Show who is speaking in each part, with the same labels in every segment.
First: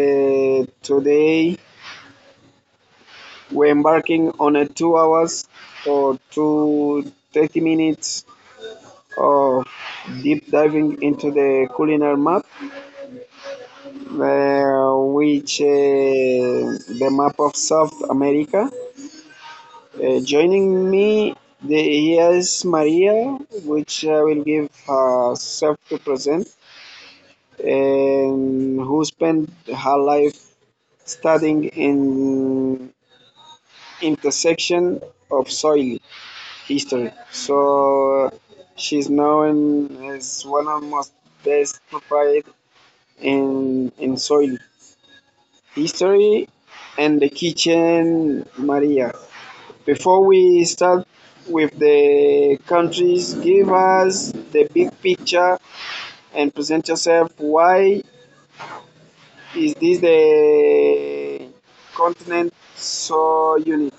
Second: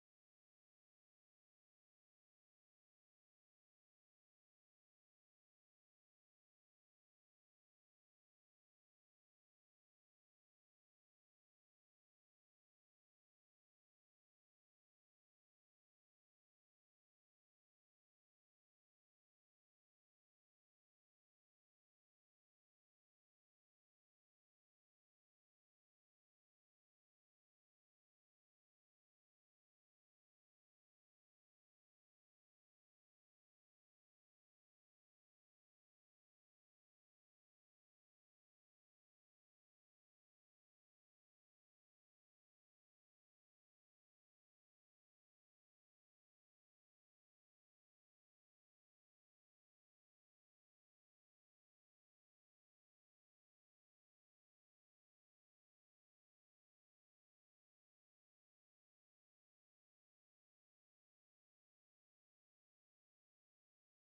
Speaker 1: Today we're embarking on a 2 hours or two thirty minutes of deep diving into the culinary map, which the map of South America. Joining me the here is Maria, which I will give herself to present, and who spent her life studying in intersection of soil history. So she's known as one of the most best profiles in soil history and the kitchen Maria. Before we start with the countries, give us the big picture and present yourself. Why is this the continent so unique?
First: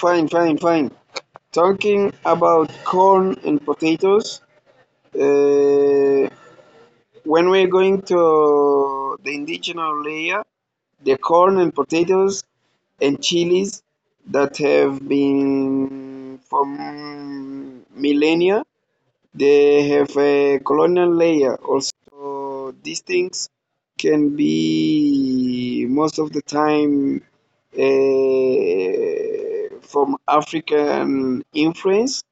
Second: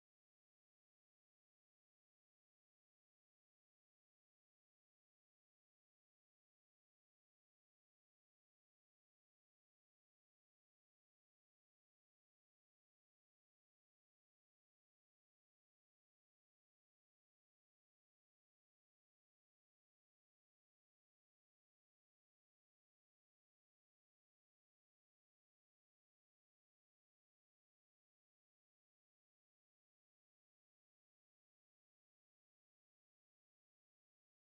Speaker 1: Fine. Talking about corn and potatoes, uh, when we're going to the indigenous layer, the corn and potatoes and chilies that have been from millennia they have a colonial layer also these things can be most of the time from African influence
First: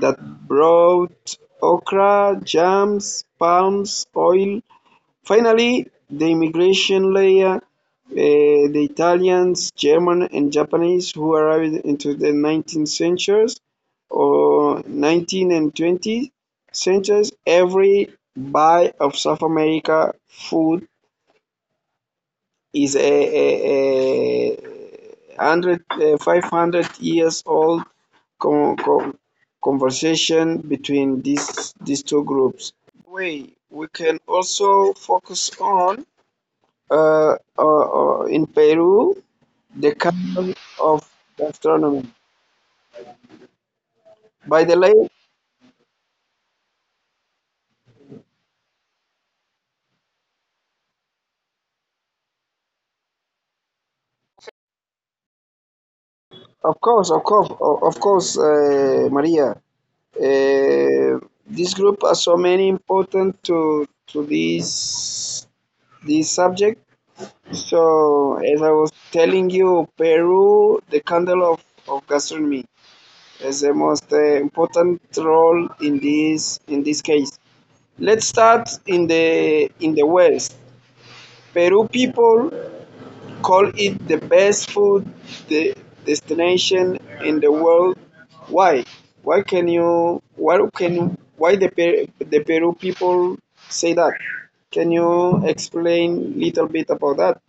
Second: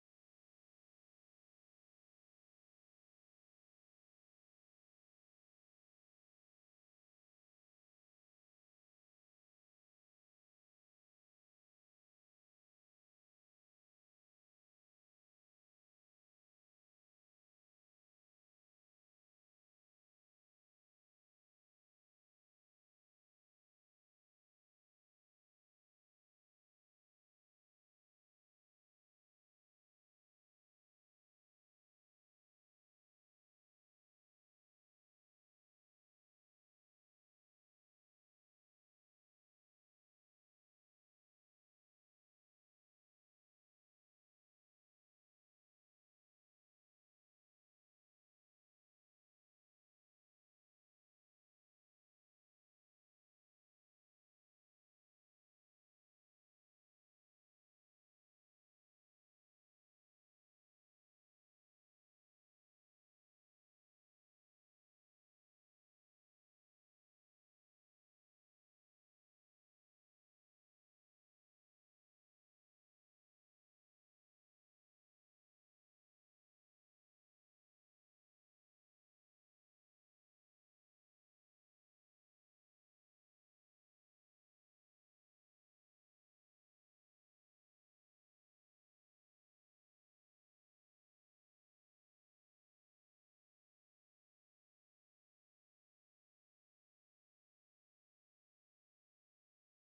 Speaker 1: that brought okra, jams, palms oil. Finally, the immigration layer, the Italians, German and Japanese who arrived into the 19th centuries or 19th and 20th centuries, every bite of South America food is a 100, 500 years old con- con- conversation between these two groups. Way we can also focus on in Peru, the capital of gastronomy. By the way, of course, Maria. Uh, this group are so many important to this subject. So as I was telling you, Peru, the candle of gastronomy, is the most important role in this case. Let's start in the west. Peru people called it the best food de- destination in the world. Why? Why can you? Why can? Why the Peru people say that? Can you explain little bit about that?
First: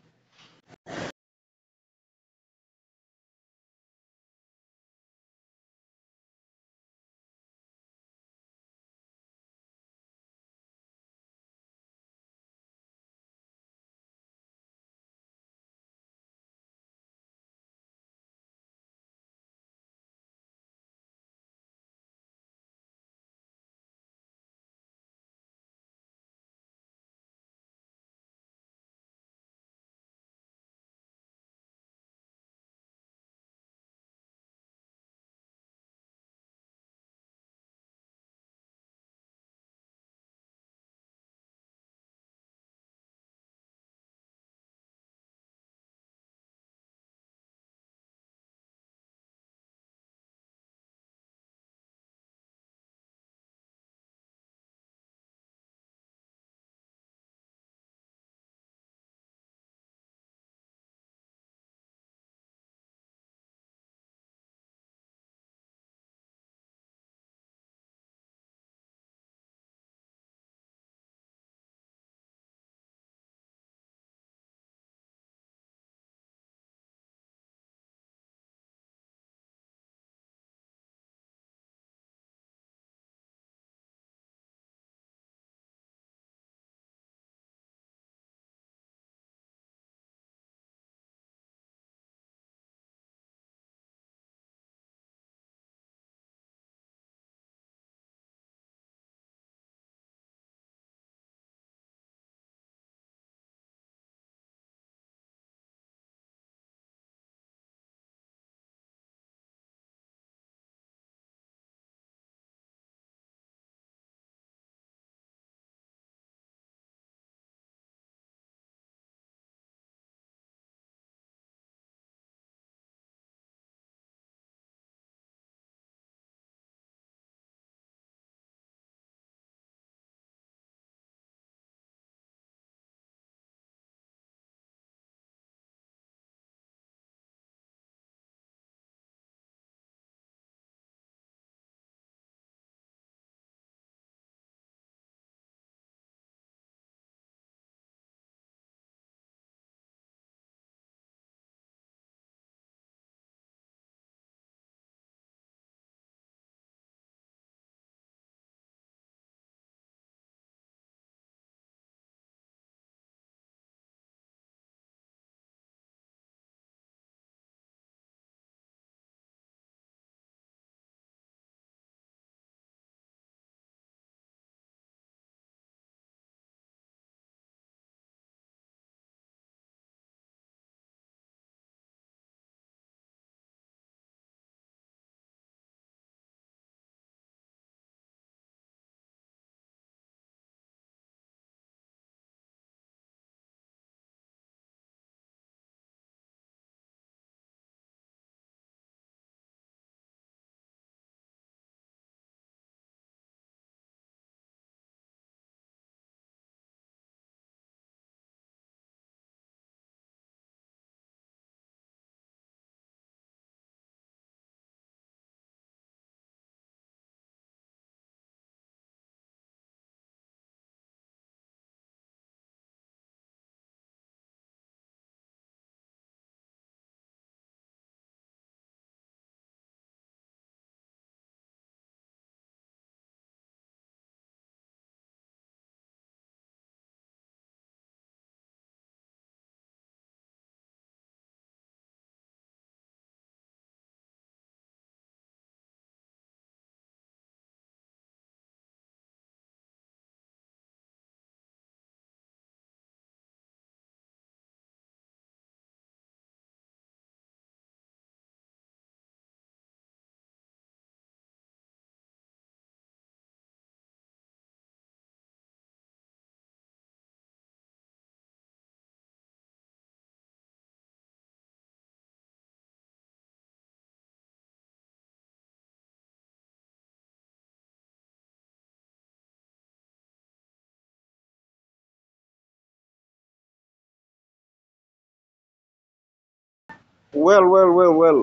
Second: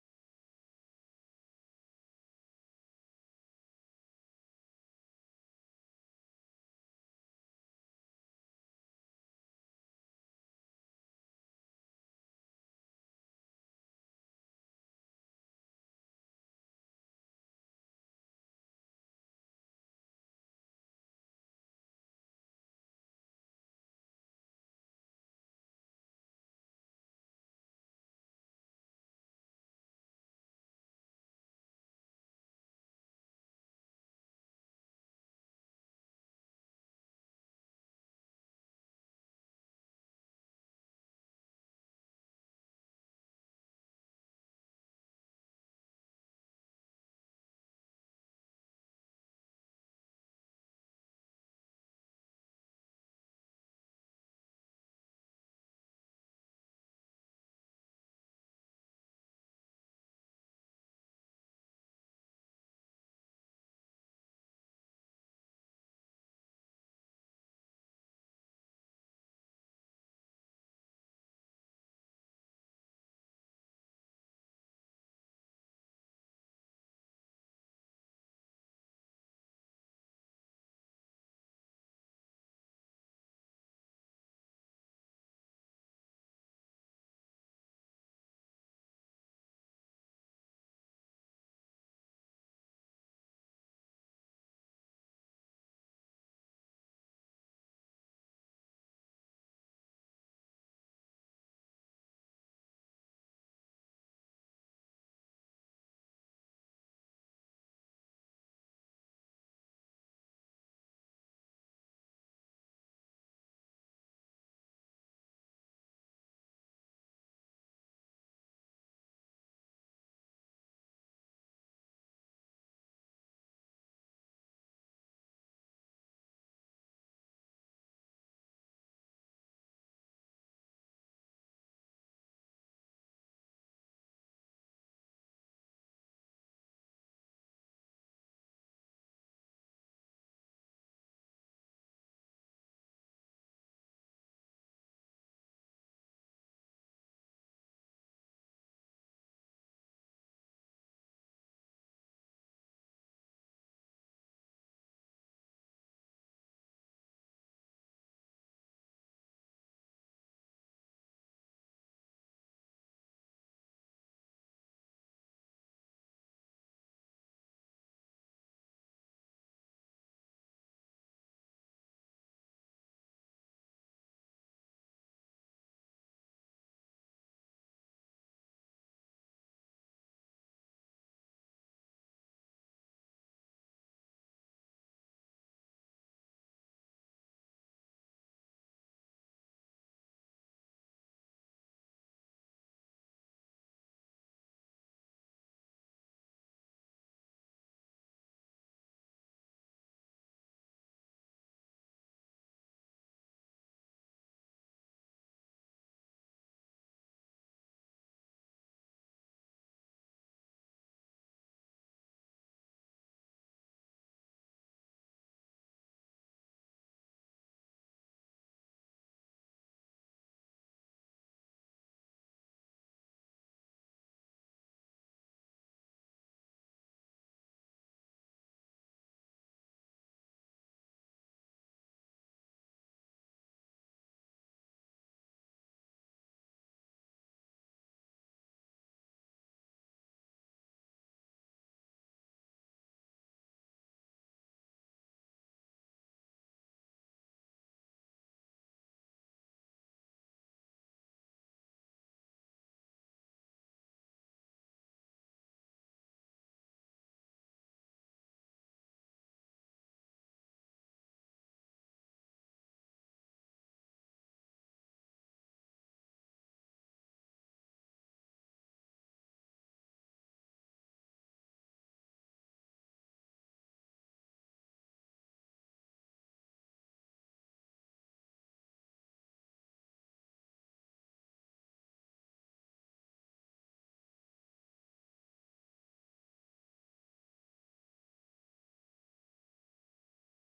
Speaker 1: Well, well, well, well,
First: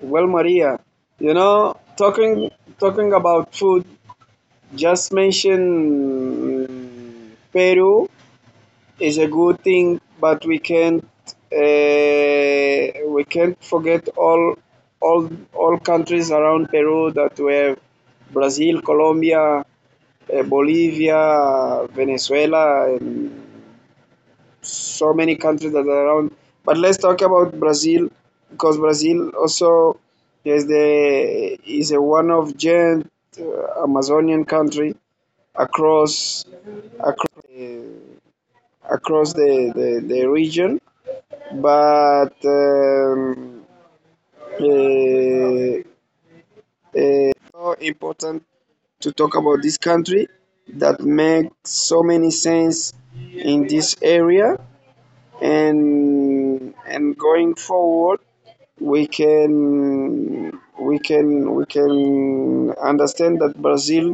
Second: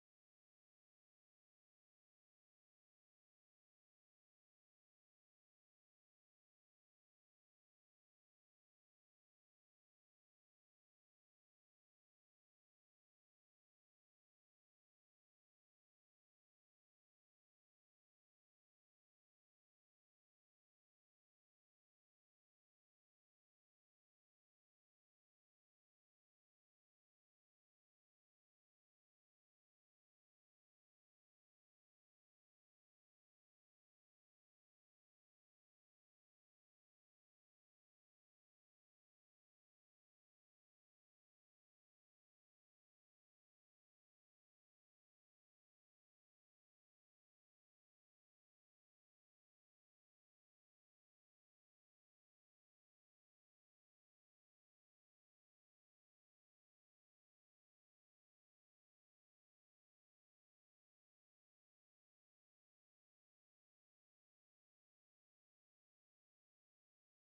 Speaker 1: well, Maria. You know, talking talking about food. Just mention Peru is a good thing, but uh, we can't forget all all countries around Peru that we have Brazil, Colombia, Bolivia, Venezuela, and so many countries that are around. But let's talk about Brazil because Brazil also is a one of giant Amazonian country across across, uh, across the region, but eh, so important to talk about this country that makes so many sense in this area, and going forward we can understand that Brazil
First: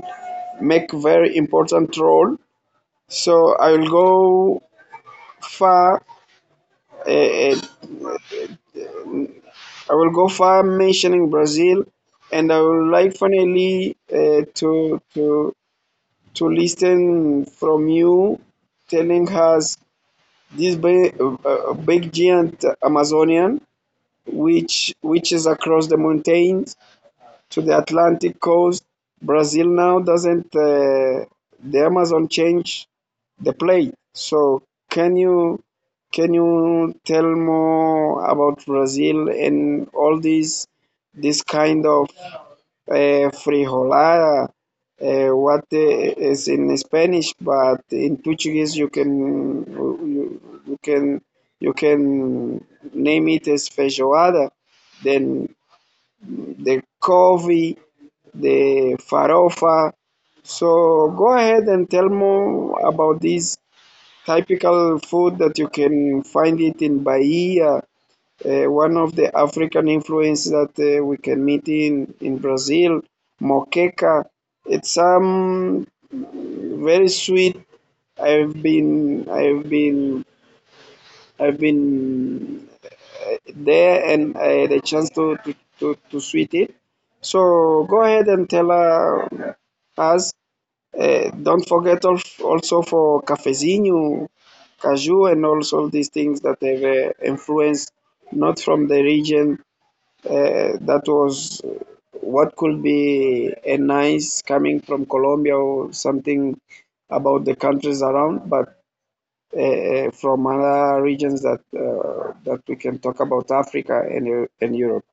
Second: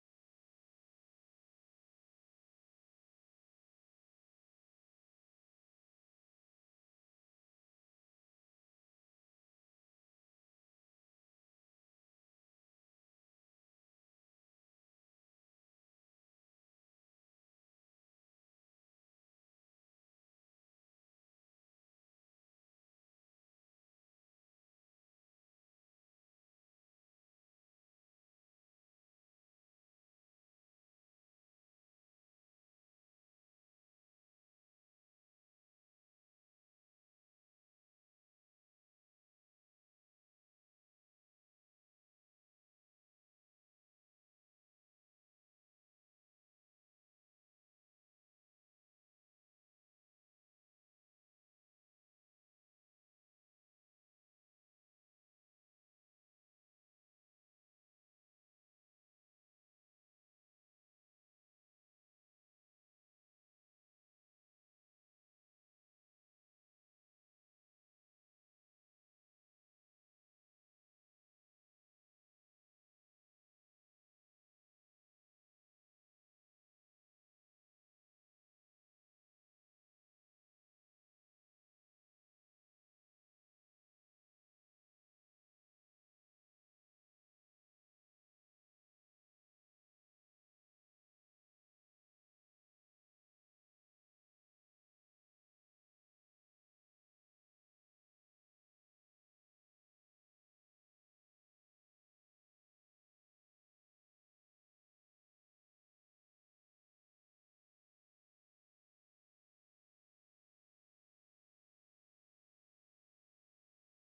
Speaker 1: make very important role. So far uh, I will go far mentioning Brazil, and I would like finally to listen from you telling us this big, big giant Amazonian, which is across the mountains, to the Atlantic coast. Brazil now doesn't, the Amazon change the plate. So can you can you tell more about Brazil and all these this kind of, frijolada? What is in Spanish, but in Portuguese you can you can name it as feijoada. Then the coffee, the farofa. So go ahead and tell more about this typical food that you can find it in Bahia, one of the African influence that we can meet in Brazil, moqueca. It's some very sweet. I've been I've been I've been there and the chance to sweat it. So go ahead and tell us. Don't forget also for cafezinho, cashew, and also these things that have influence not from the region, that was what could be a nice coming from Colombia or something about the countries around, but from other regions that that we can talk about Africa and Europe.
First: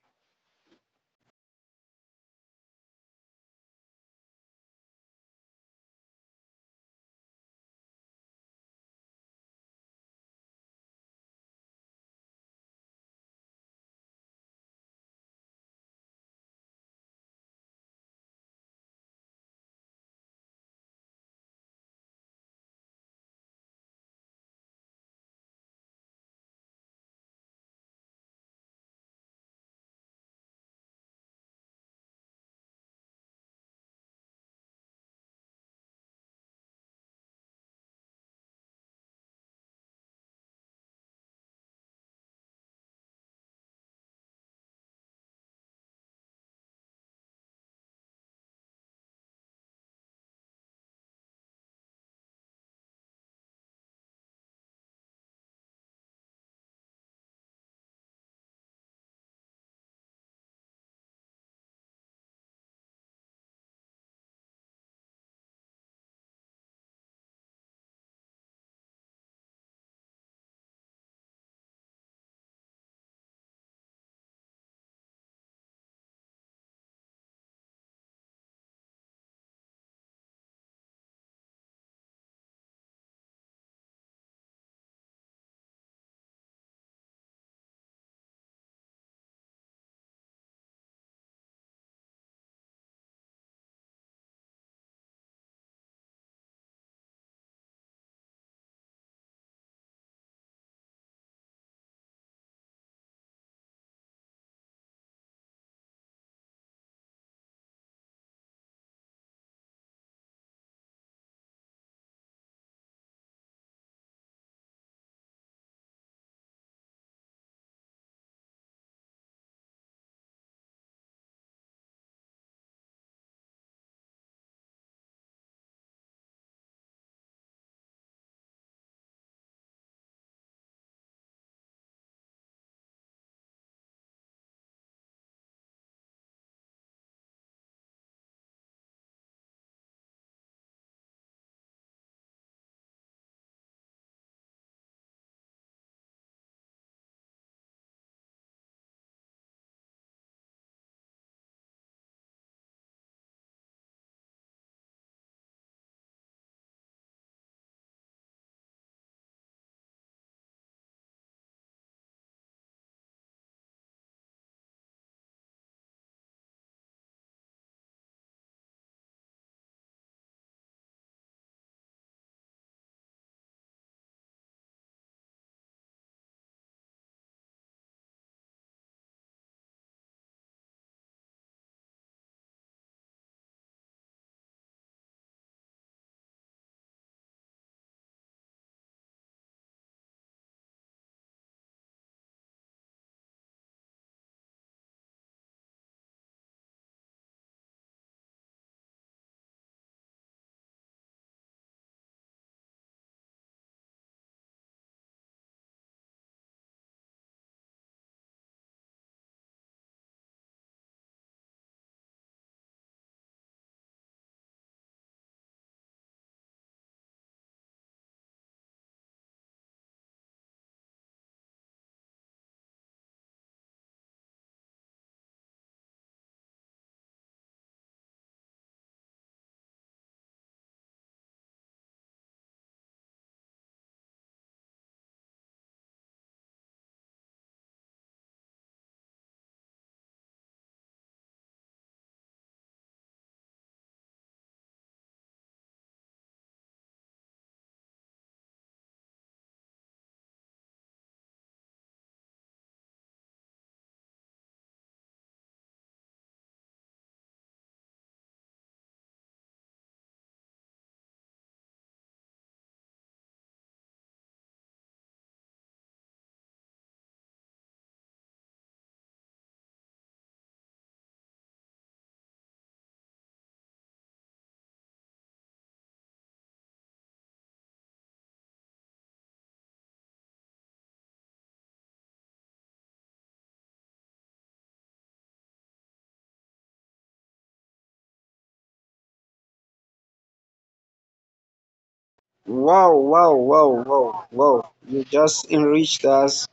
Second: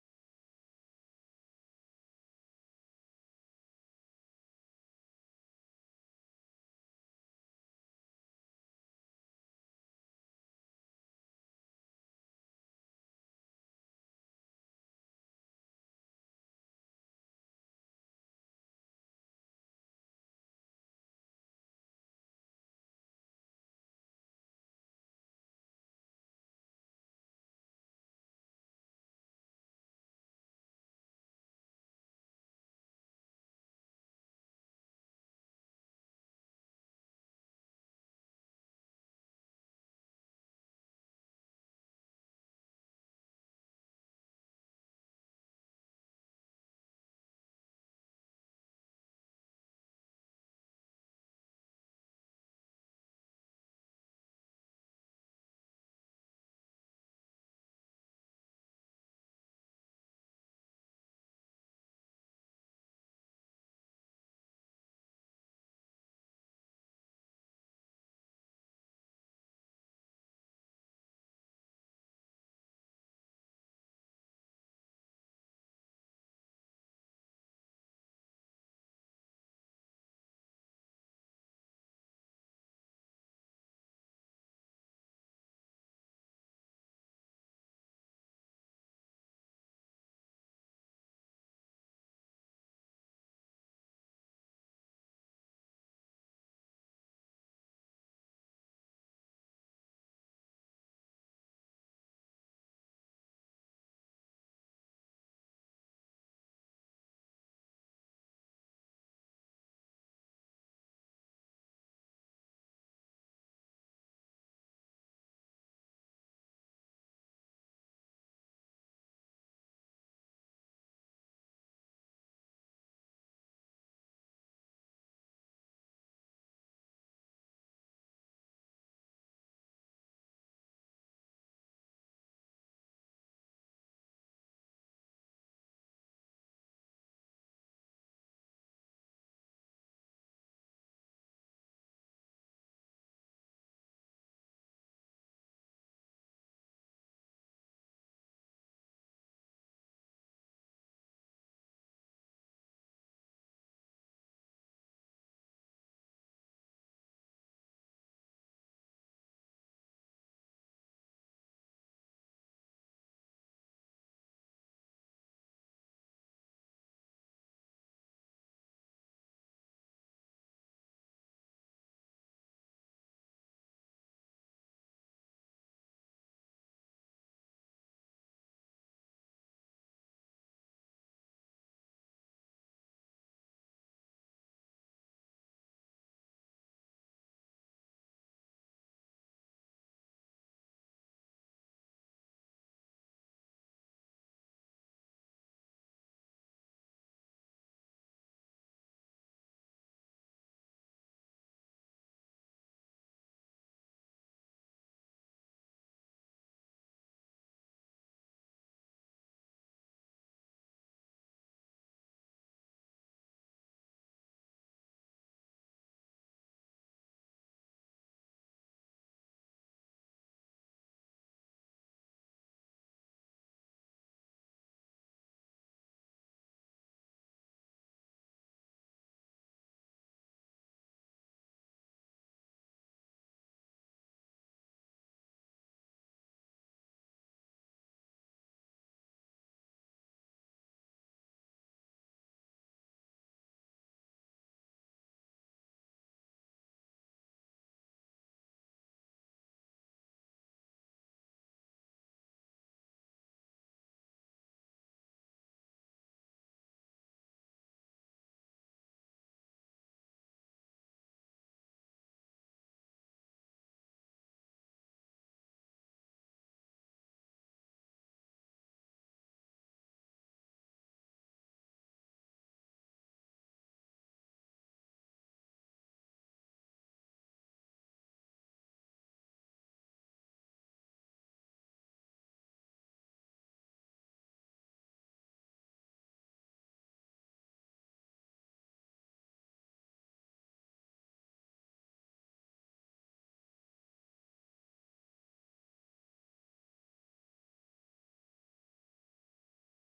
Speaker 1: Wow, wow, wow, wow, wow! You just enriched us.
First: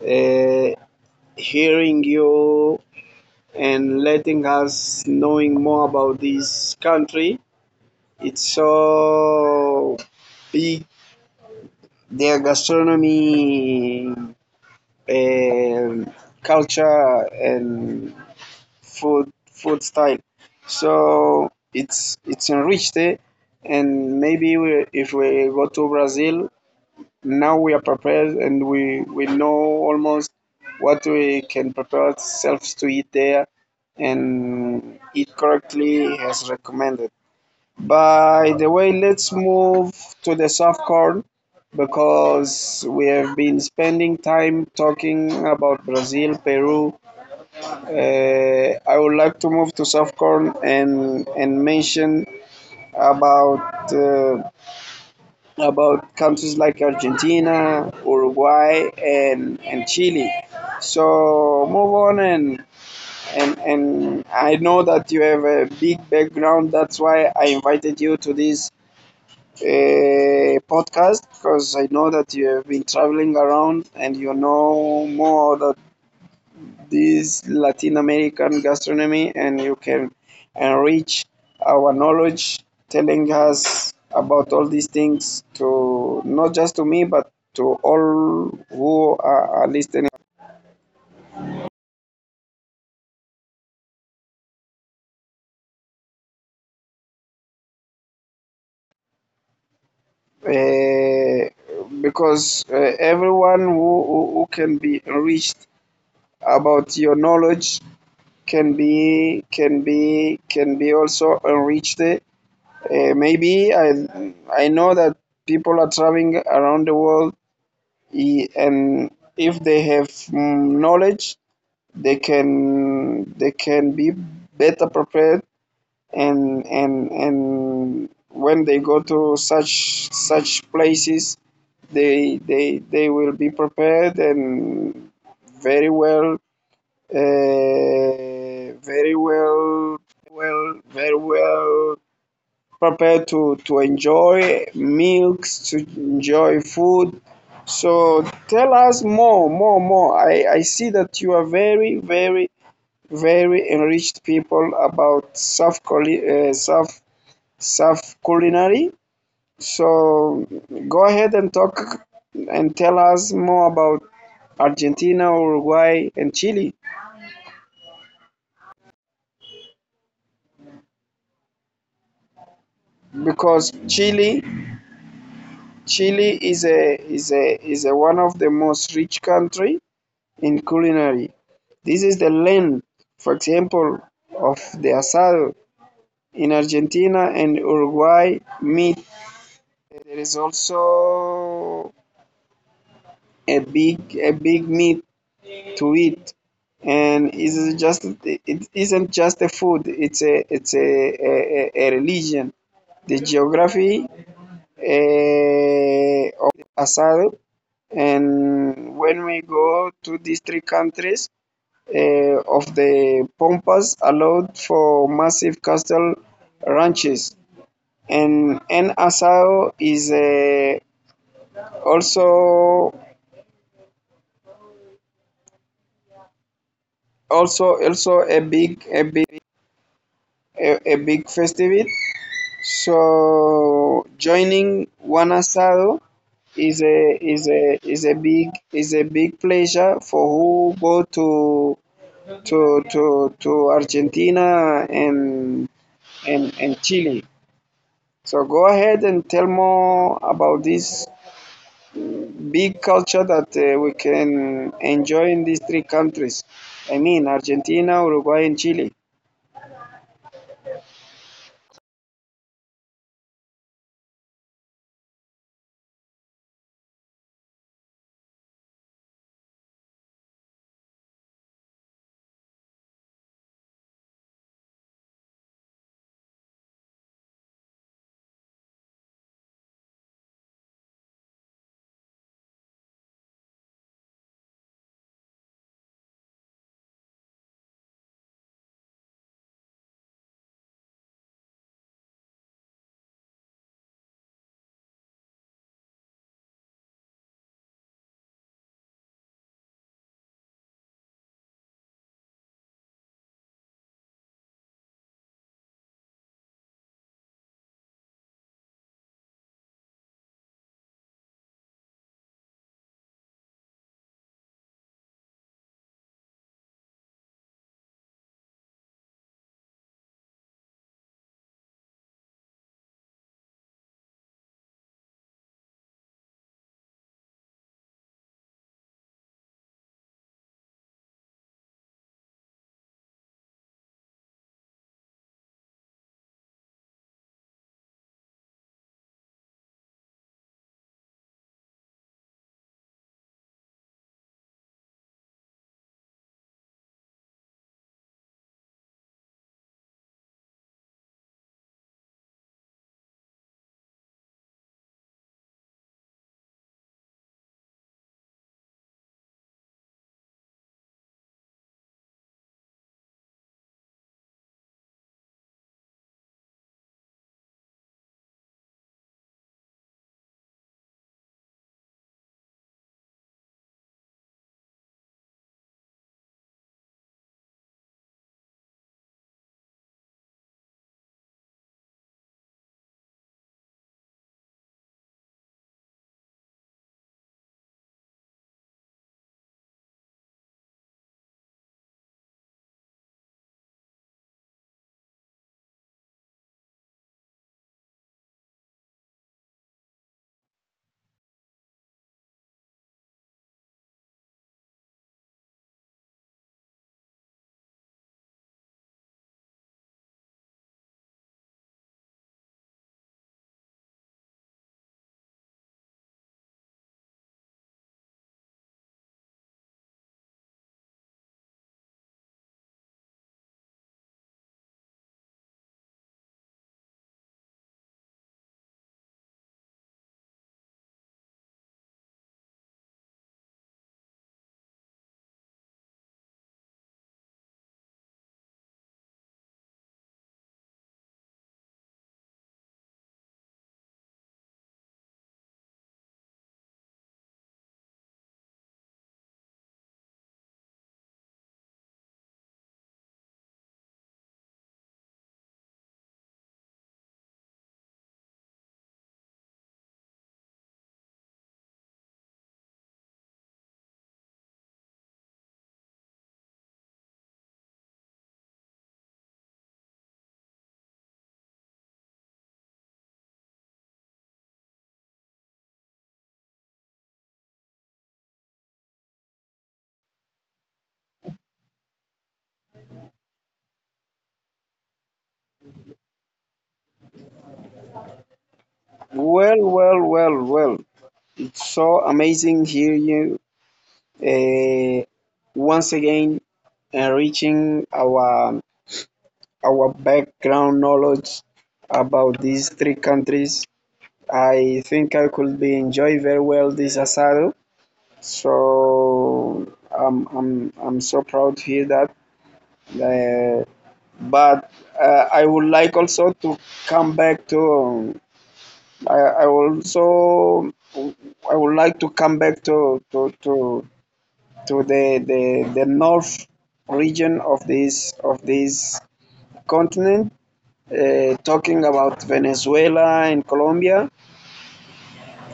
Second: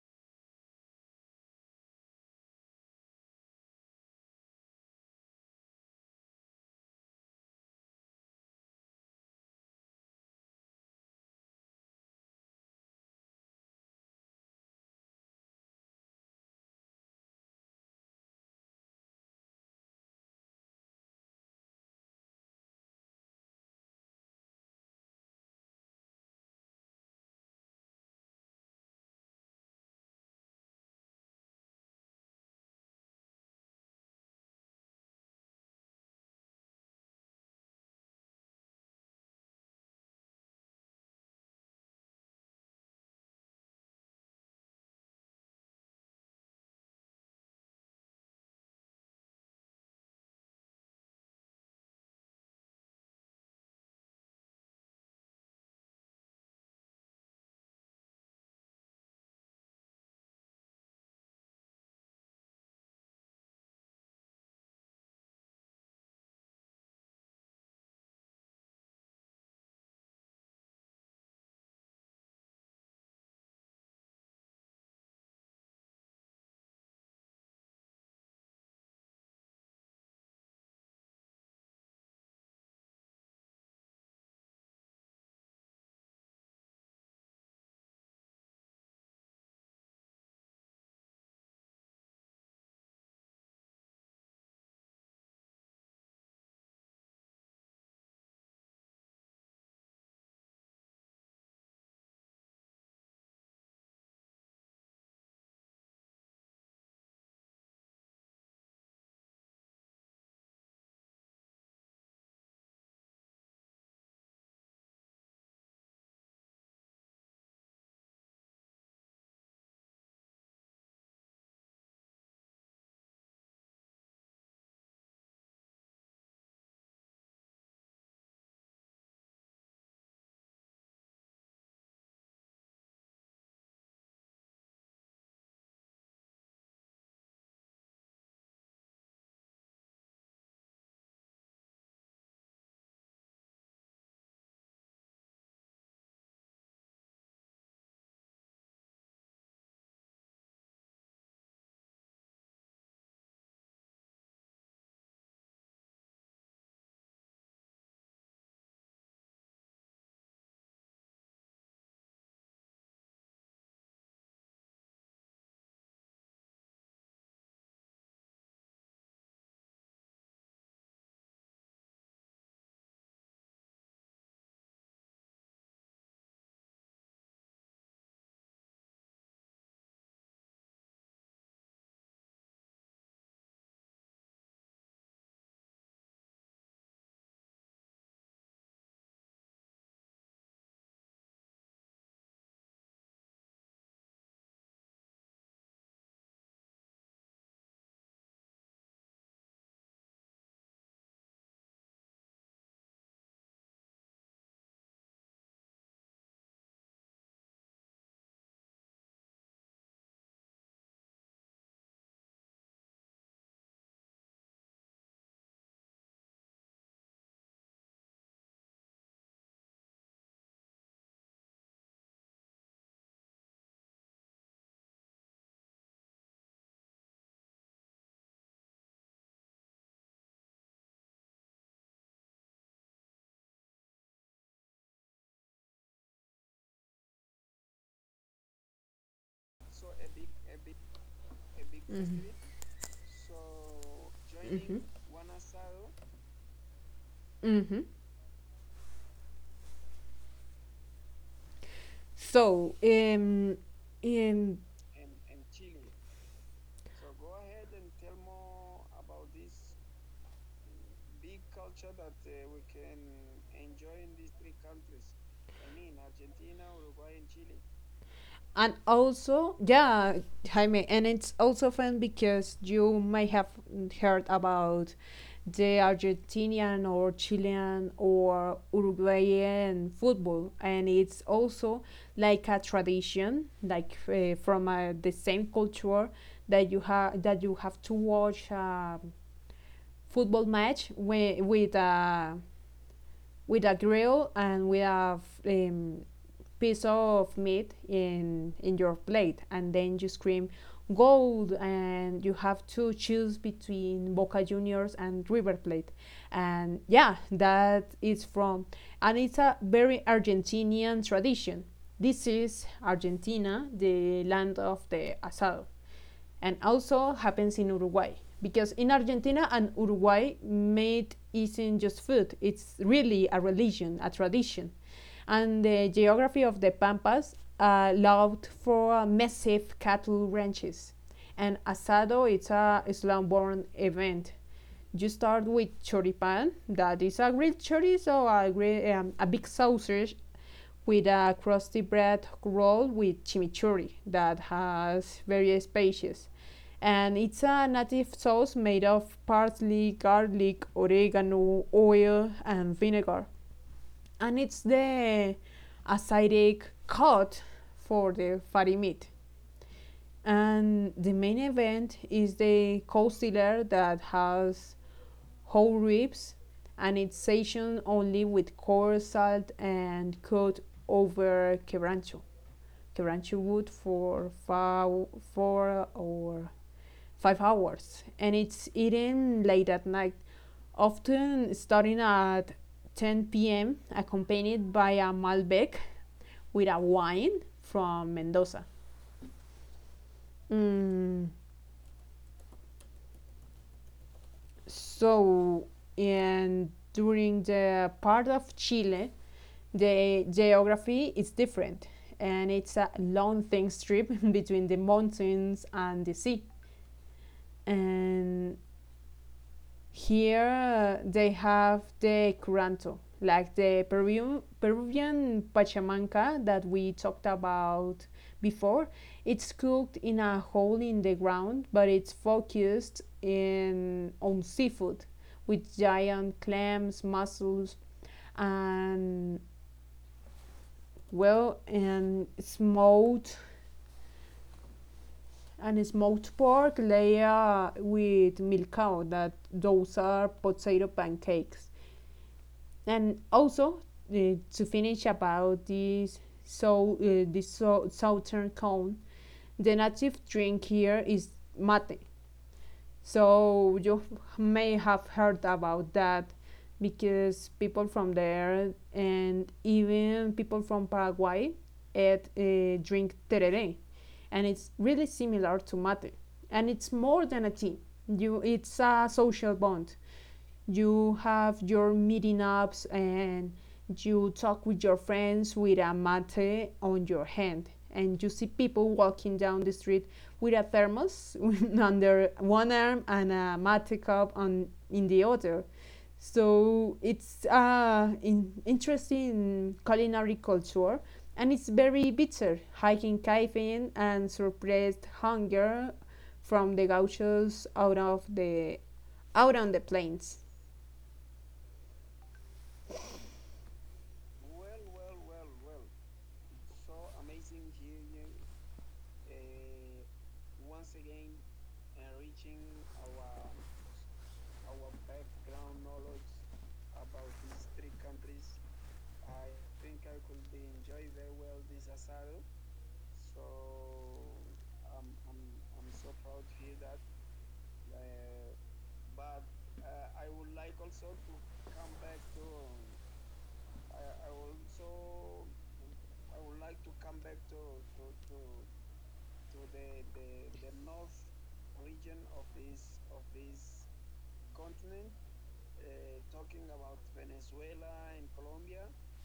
Speaker 1: Uh, Hearing you and letting us knowing more about this country. It's so big. Their gastronomy, um culture, and food style. So it's enriched, eh? And maybe we, if we go to Brazil, now we are prepared and we know almost what we can prepare ourselves to eat there and eat correctly as recommended. By the way, let's move to the soft corn because we have been spending time talking about Brazil, Peru. I would like to move to South Korea and mention about uh, about countries like Argentina, Uruguay, and Chile. So move on and I know that you have a big background. That's why I invited you to this podcast, because I know that you have been traveling around and you know more that this Latin American gastronomy, and you can enrich our knowledge telling us about all these things, to not just to me but to all who are listening, uh, because, everyone who can be enriched about your knowledge can be also enriched. Maybe I know that people are traveling around the world. And if they have, knowledge, they can be better prepared, and when they go to such places, they will be prepared and very well uh, very well very well people to enjoy milks, to enjoy food. So tell us more, more, more. I see that you are very, very, very enriched people about South culinary. So go ahead and talk and tell us more about Argentina, Uruguay, and Chile, because Chile is a one of the most rich country in culinary. This is the length, for example, of the asado in Argentina and Uruguay meat. There is also a big meat to eat, and it isn't just a food. It's a religion. The geography, of asado, and when we go to these three countries, of the Pampas allowed for massive cattle ranches, and El Asado is, also a big a big festival. So
Speaker 2: Mhm.
Speaker 1: joining one asado
Speaker 2: Mhm.
Speaker 1: is a big
Speaker 2: hmm
Speaker 1: pleasure for who go to Argentina
Speaker 2: So, in
Speaker 1: and Chile. So go ahead and tell more about this big culture that, we can enjoy in these three countries. I mean, Argentina, Uruguay, and Chile.
Speaker 2: and also, yeah, Jaime, and it's also fun because you may have heard about the Argentinian or Chilean or Uruguayan football, and it's also like a tradition, like from the same culture that you have to watch. Football match with a with a grill and with a piece of meat in your plate, and then you scream gold and you have to choose between Boca Juniors and River Plate. And yeah, that is from And it's a very Argentinian tradition. This is Argentina, the land of the asado, and also happens in Uruguay because in Argentina and Uruguay, meat isn't just food; it's really a religion, a tradition, and the geography of the pampas allowed for massive cattle ranches. And asado, it's a Islam-born event. You start with choripan, that is a grilled chorizo, a big sausage with a crusty bread roll with chimichurri that has various spices, and it's a native sauce made of parsley, garlic, oregano, oil, and vinegar. And it's the acidic cut for the fatty meat. And the main event is the coastiller that has whole ribs, and it's seasoned only with coarse salt and cut over quebrancho. Kranchi wood for four or five hours, and it's eaten late at night, often starting at 10 p.m., accompanied by a Malbec with a wine from Mendoza. Mm, so, and during the part of Chile, the geography is different, and it's a long, thin strip between the mountains and the sea. And here they have the curanto, like the Peruvian pachamanca that we talked about before. It's cooked in a hole in the ground, but it's focused in on seafood with giant clams, mussels, and, well, and smoked pork layer with milk cow. That those are potato pancakes. And also, to finish about this southern cone, the native drink here is mate, so you may have heard about that because people from there and even people from paraguay eat, drink tereré, and it's really similar to mate, and it's more than a tea. You it's a social bond. You have your meeting ups, and you talk with your friends with a mate on your hand, and you see people walking down the street with a thermos under one arm and a mate cup on in the other. So it's interesting culinary culture, and it's very bitter hiking caffeine and suppressed hunger from the gauchos out of the out on the plains.
Speaker 1: Well. It's so amazing here you, uh, once again enriching our background knowledge about these three countries. I think I could be enjoy very well this asado. So I'm so proud to hear that. Uh, but, I would like also to come back to. I also I would like to come back to the north region of this continent. Talking about Venezuela and Colombia,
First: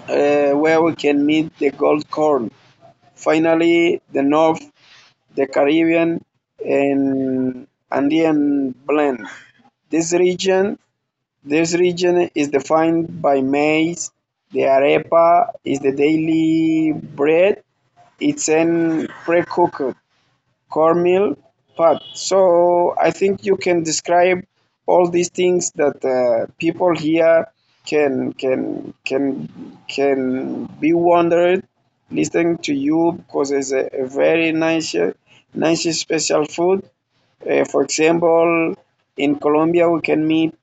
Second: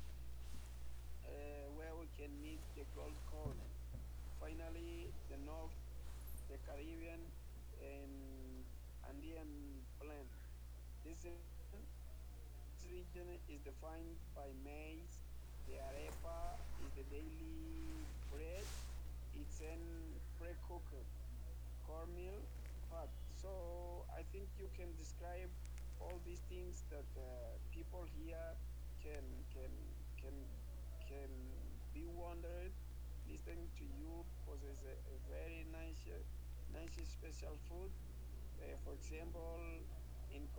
Speaker 1: where we can meet the gold corn. Finally, the north, the Caribbean and Andean blend. This region this region is defined by maize. The arepa is the daily bread. It's an pre-cooked cornmeal pad. So I think you can describe all these things that, people here can can can can be wondered listening to you, because it's a very nice, nice special food. For example, in Colombia, we can meet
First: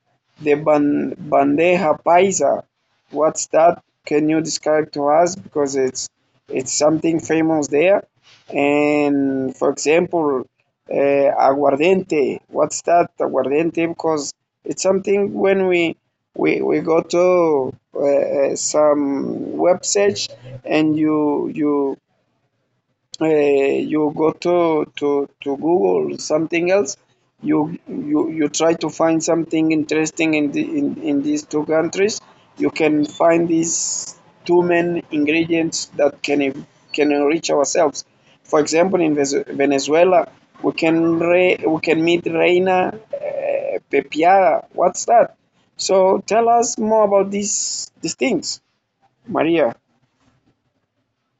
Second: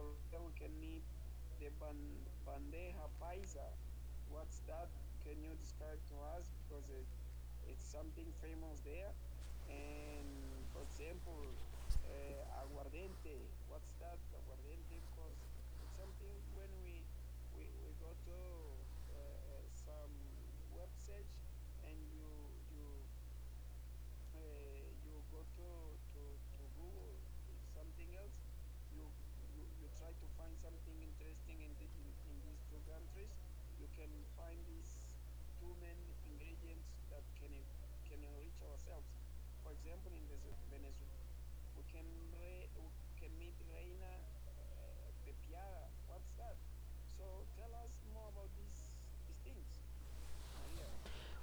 Speaker 1: the bandeja paisa. What's that? Can you describe to us, because it's something famous there? And for example, uh, aguardiente. What's that? Aguardiente, because it's something when we go to, some websites, and uh, you go to Google or something else. You you try to find something interesting in these two countries. You can find these two main ingredients that can enrich ourselves. For example, in Venezuela, we can meet Reina, Pepiada. What's that? So tell us more about these things, Maria.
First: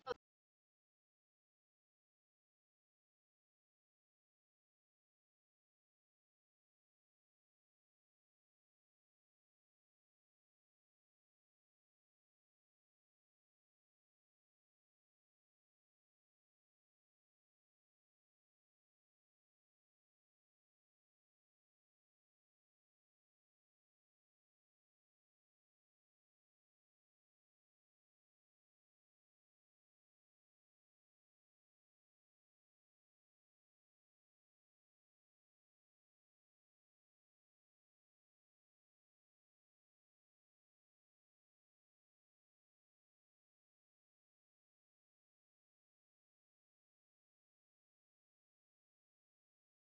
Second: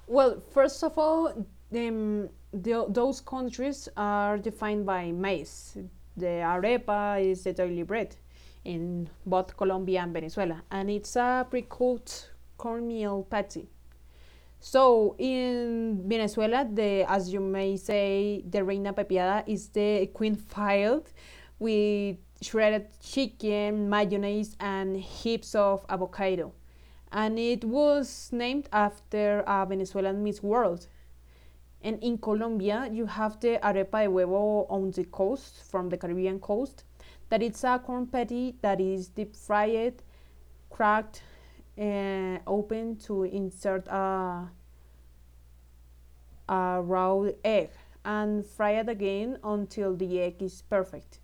Speaker 2: Well, first of all, those countries are defined by maize. The arepa is the daily bread in both Colombia and Venezuela, and it's a pre-cooked cornmeal patty. So in Venezuela, the, as you may say, the reina pepiada is the queen filed with shredded chicken, mayonnaise, and heaps of avocado, and it was named after a Venezuelan Miss World. And in Colombia, you have the arepa de huevo on the coast, from the Caribbean coast, that it's a corn patty that is deep fried, cracked, and open to insert a raw egg and fry it again until the egg is perfect.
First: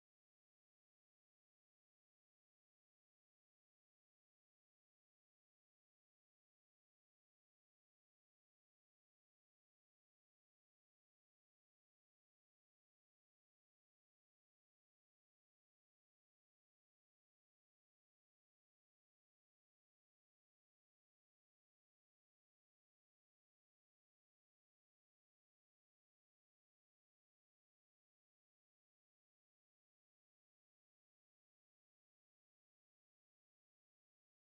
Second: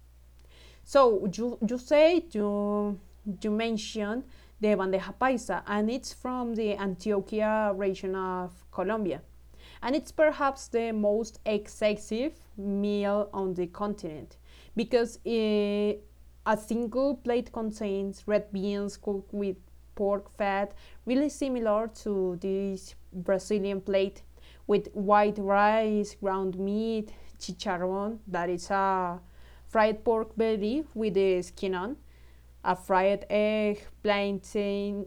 Speaker 2: So you say you mentioned the bandeja paisa, and it's from the Antioquia region of Colombia. And it's perhaps the most excessive meal on the continent because a single plate contains red beans cooked with pork fat, really similar to this Brazilian plate, with white rice, ground meat, chicharron, that is a fried pork belly with the skin on, a fried egg, plantain,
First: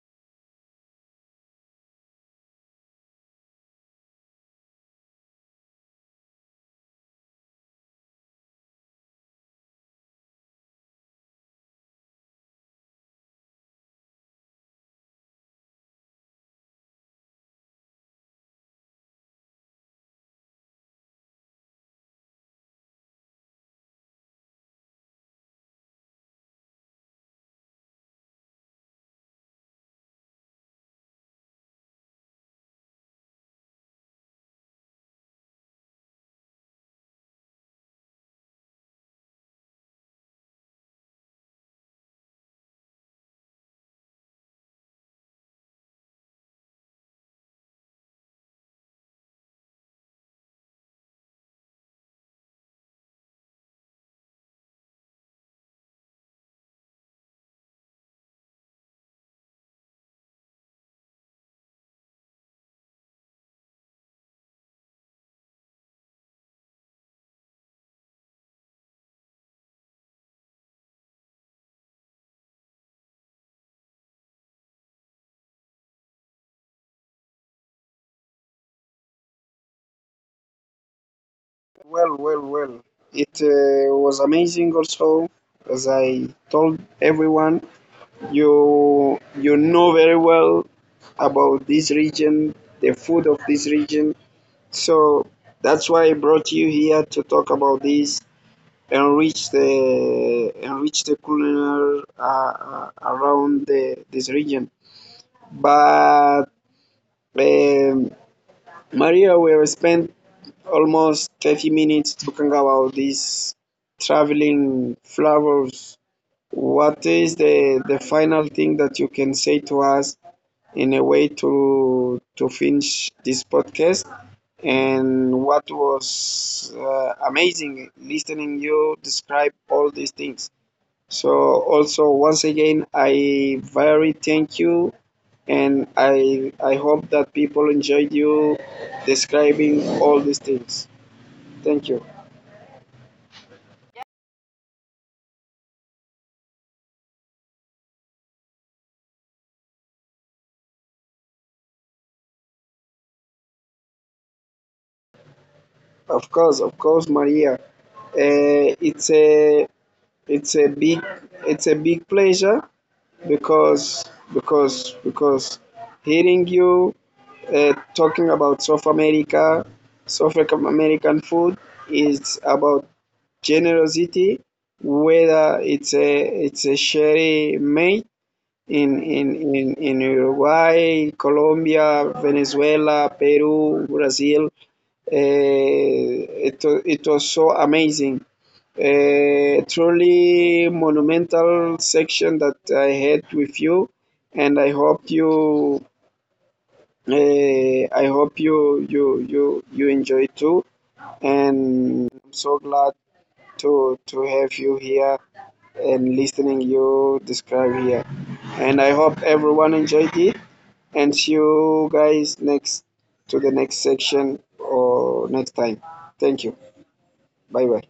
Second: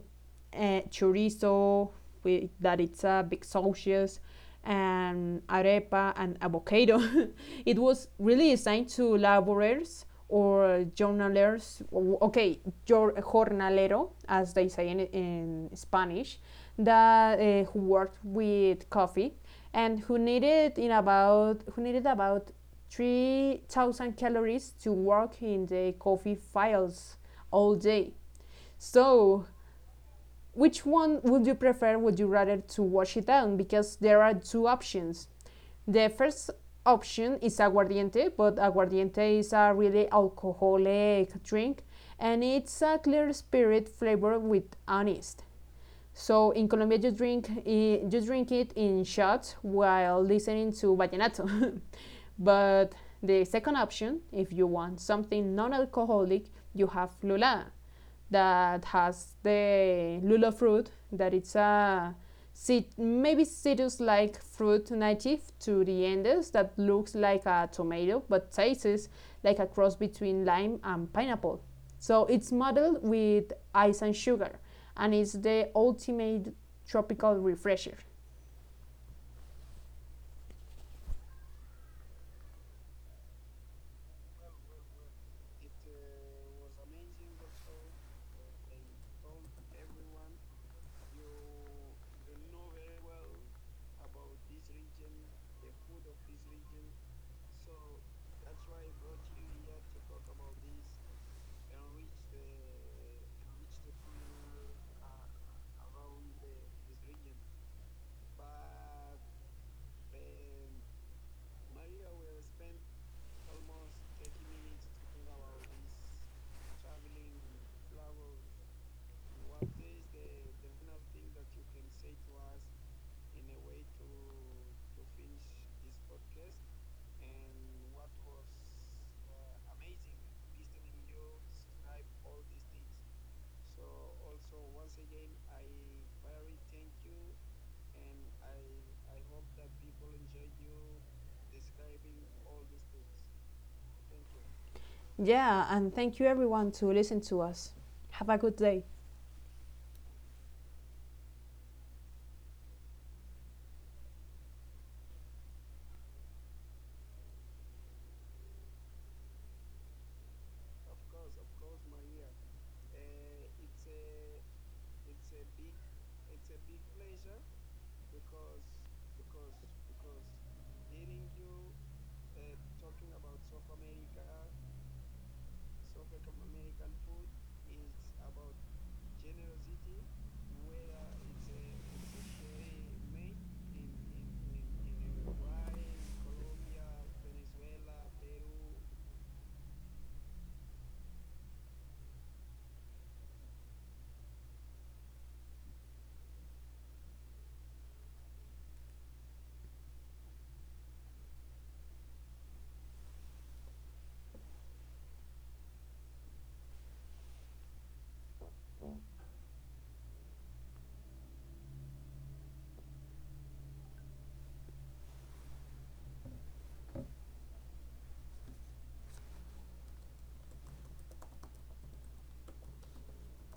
Speaker 2: chorizo with that it's a big sauces, and arepa and avocado. It was really designed to laborers or journalers. Okay, jornalero, as they say in Spanish, that who worked with coffee and who needed about 3,000 calories to work in the coffee fields all day. So which one would you prefer? Would you rather to wash it down? Because there are two options. The first option is aguardiente, but aguardiente is a really alcoholic drink, and it's a clear spirit flavored with anise. So in Colombia, you drink you drink it in shots while listening to vallenato. But the second option, if you want something non-alcoholic, you have lula, that has the lula fruit, that it's a maybe citrus-like fruit native to the Andes that looks like a tomato but tastes like a cross between lime and pineapple. So it's modeled with ice and sugar, and it's the ultimate tropical refresher.
Speaker 1: Well. It, was amazing also. As I told everyone, you know very well about this region, the food of this region. So that's why I brought you here to talk about this, enrich the culinary, around this region. But, um, Maria, we have spent almost 30 minutes talking about these traveling flowers. What is the final thing that you can say to us in a way to finish this podcast? And what was, amazing listening you describe all these things. So also once again, I very thank you, and I hope that people enjoyed you describing all these things. Thank you.
Speaker 2: Yeah, and thank you everyone to listen to us. Have a good day.
Speaker 1: Of course, Maria. It's a it's a big pleasure, because because because hearing you, talking about South America, South African American food is about generosity. Whether it's a sherry made in Uruguay, Colombia, Venezuela, Peru, Brazil. It was so amazing. A truly monumental section that I had with you, and I hope you enjoy too. And I'm so glad to have you here and listening you describe here. And I hope everyone enjoyed it. And see you guys next to the next section or next time. Thank you, bye bye.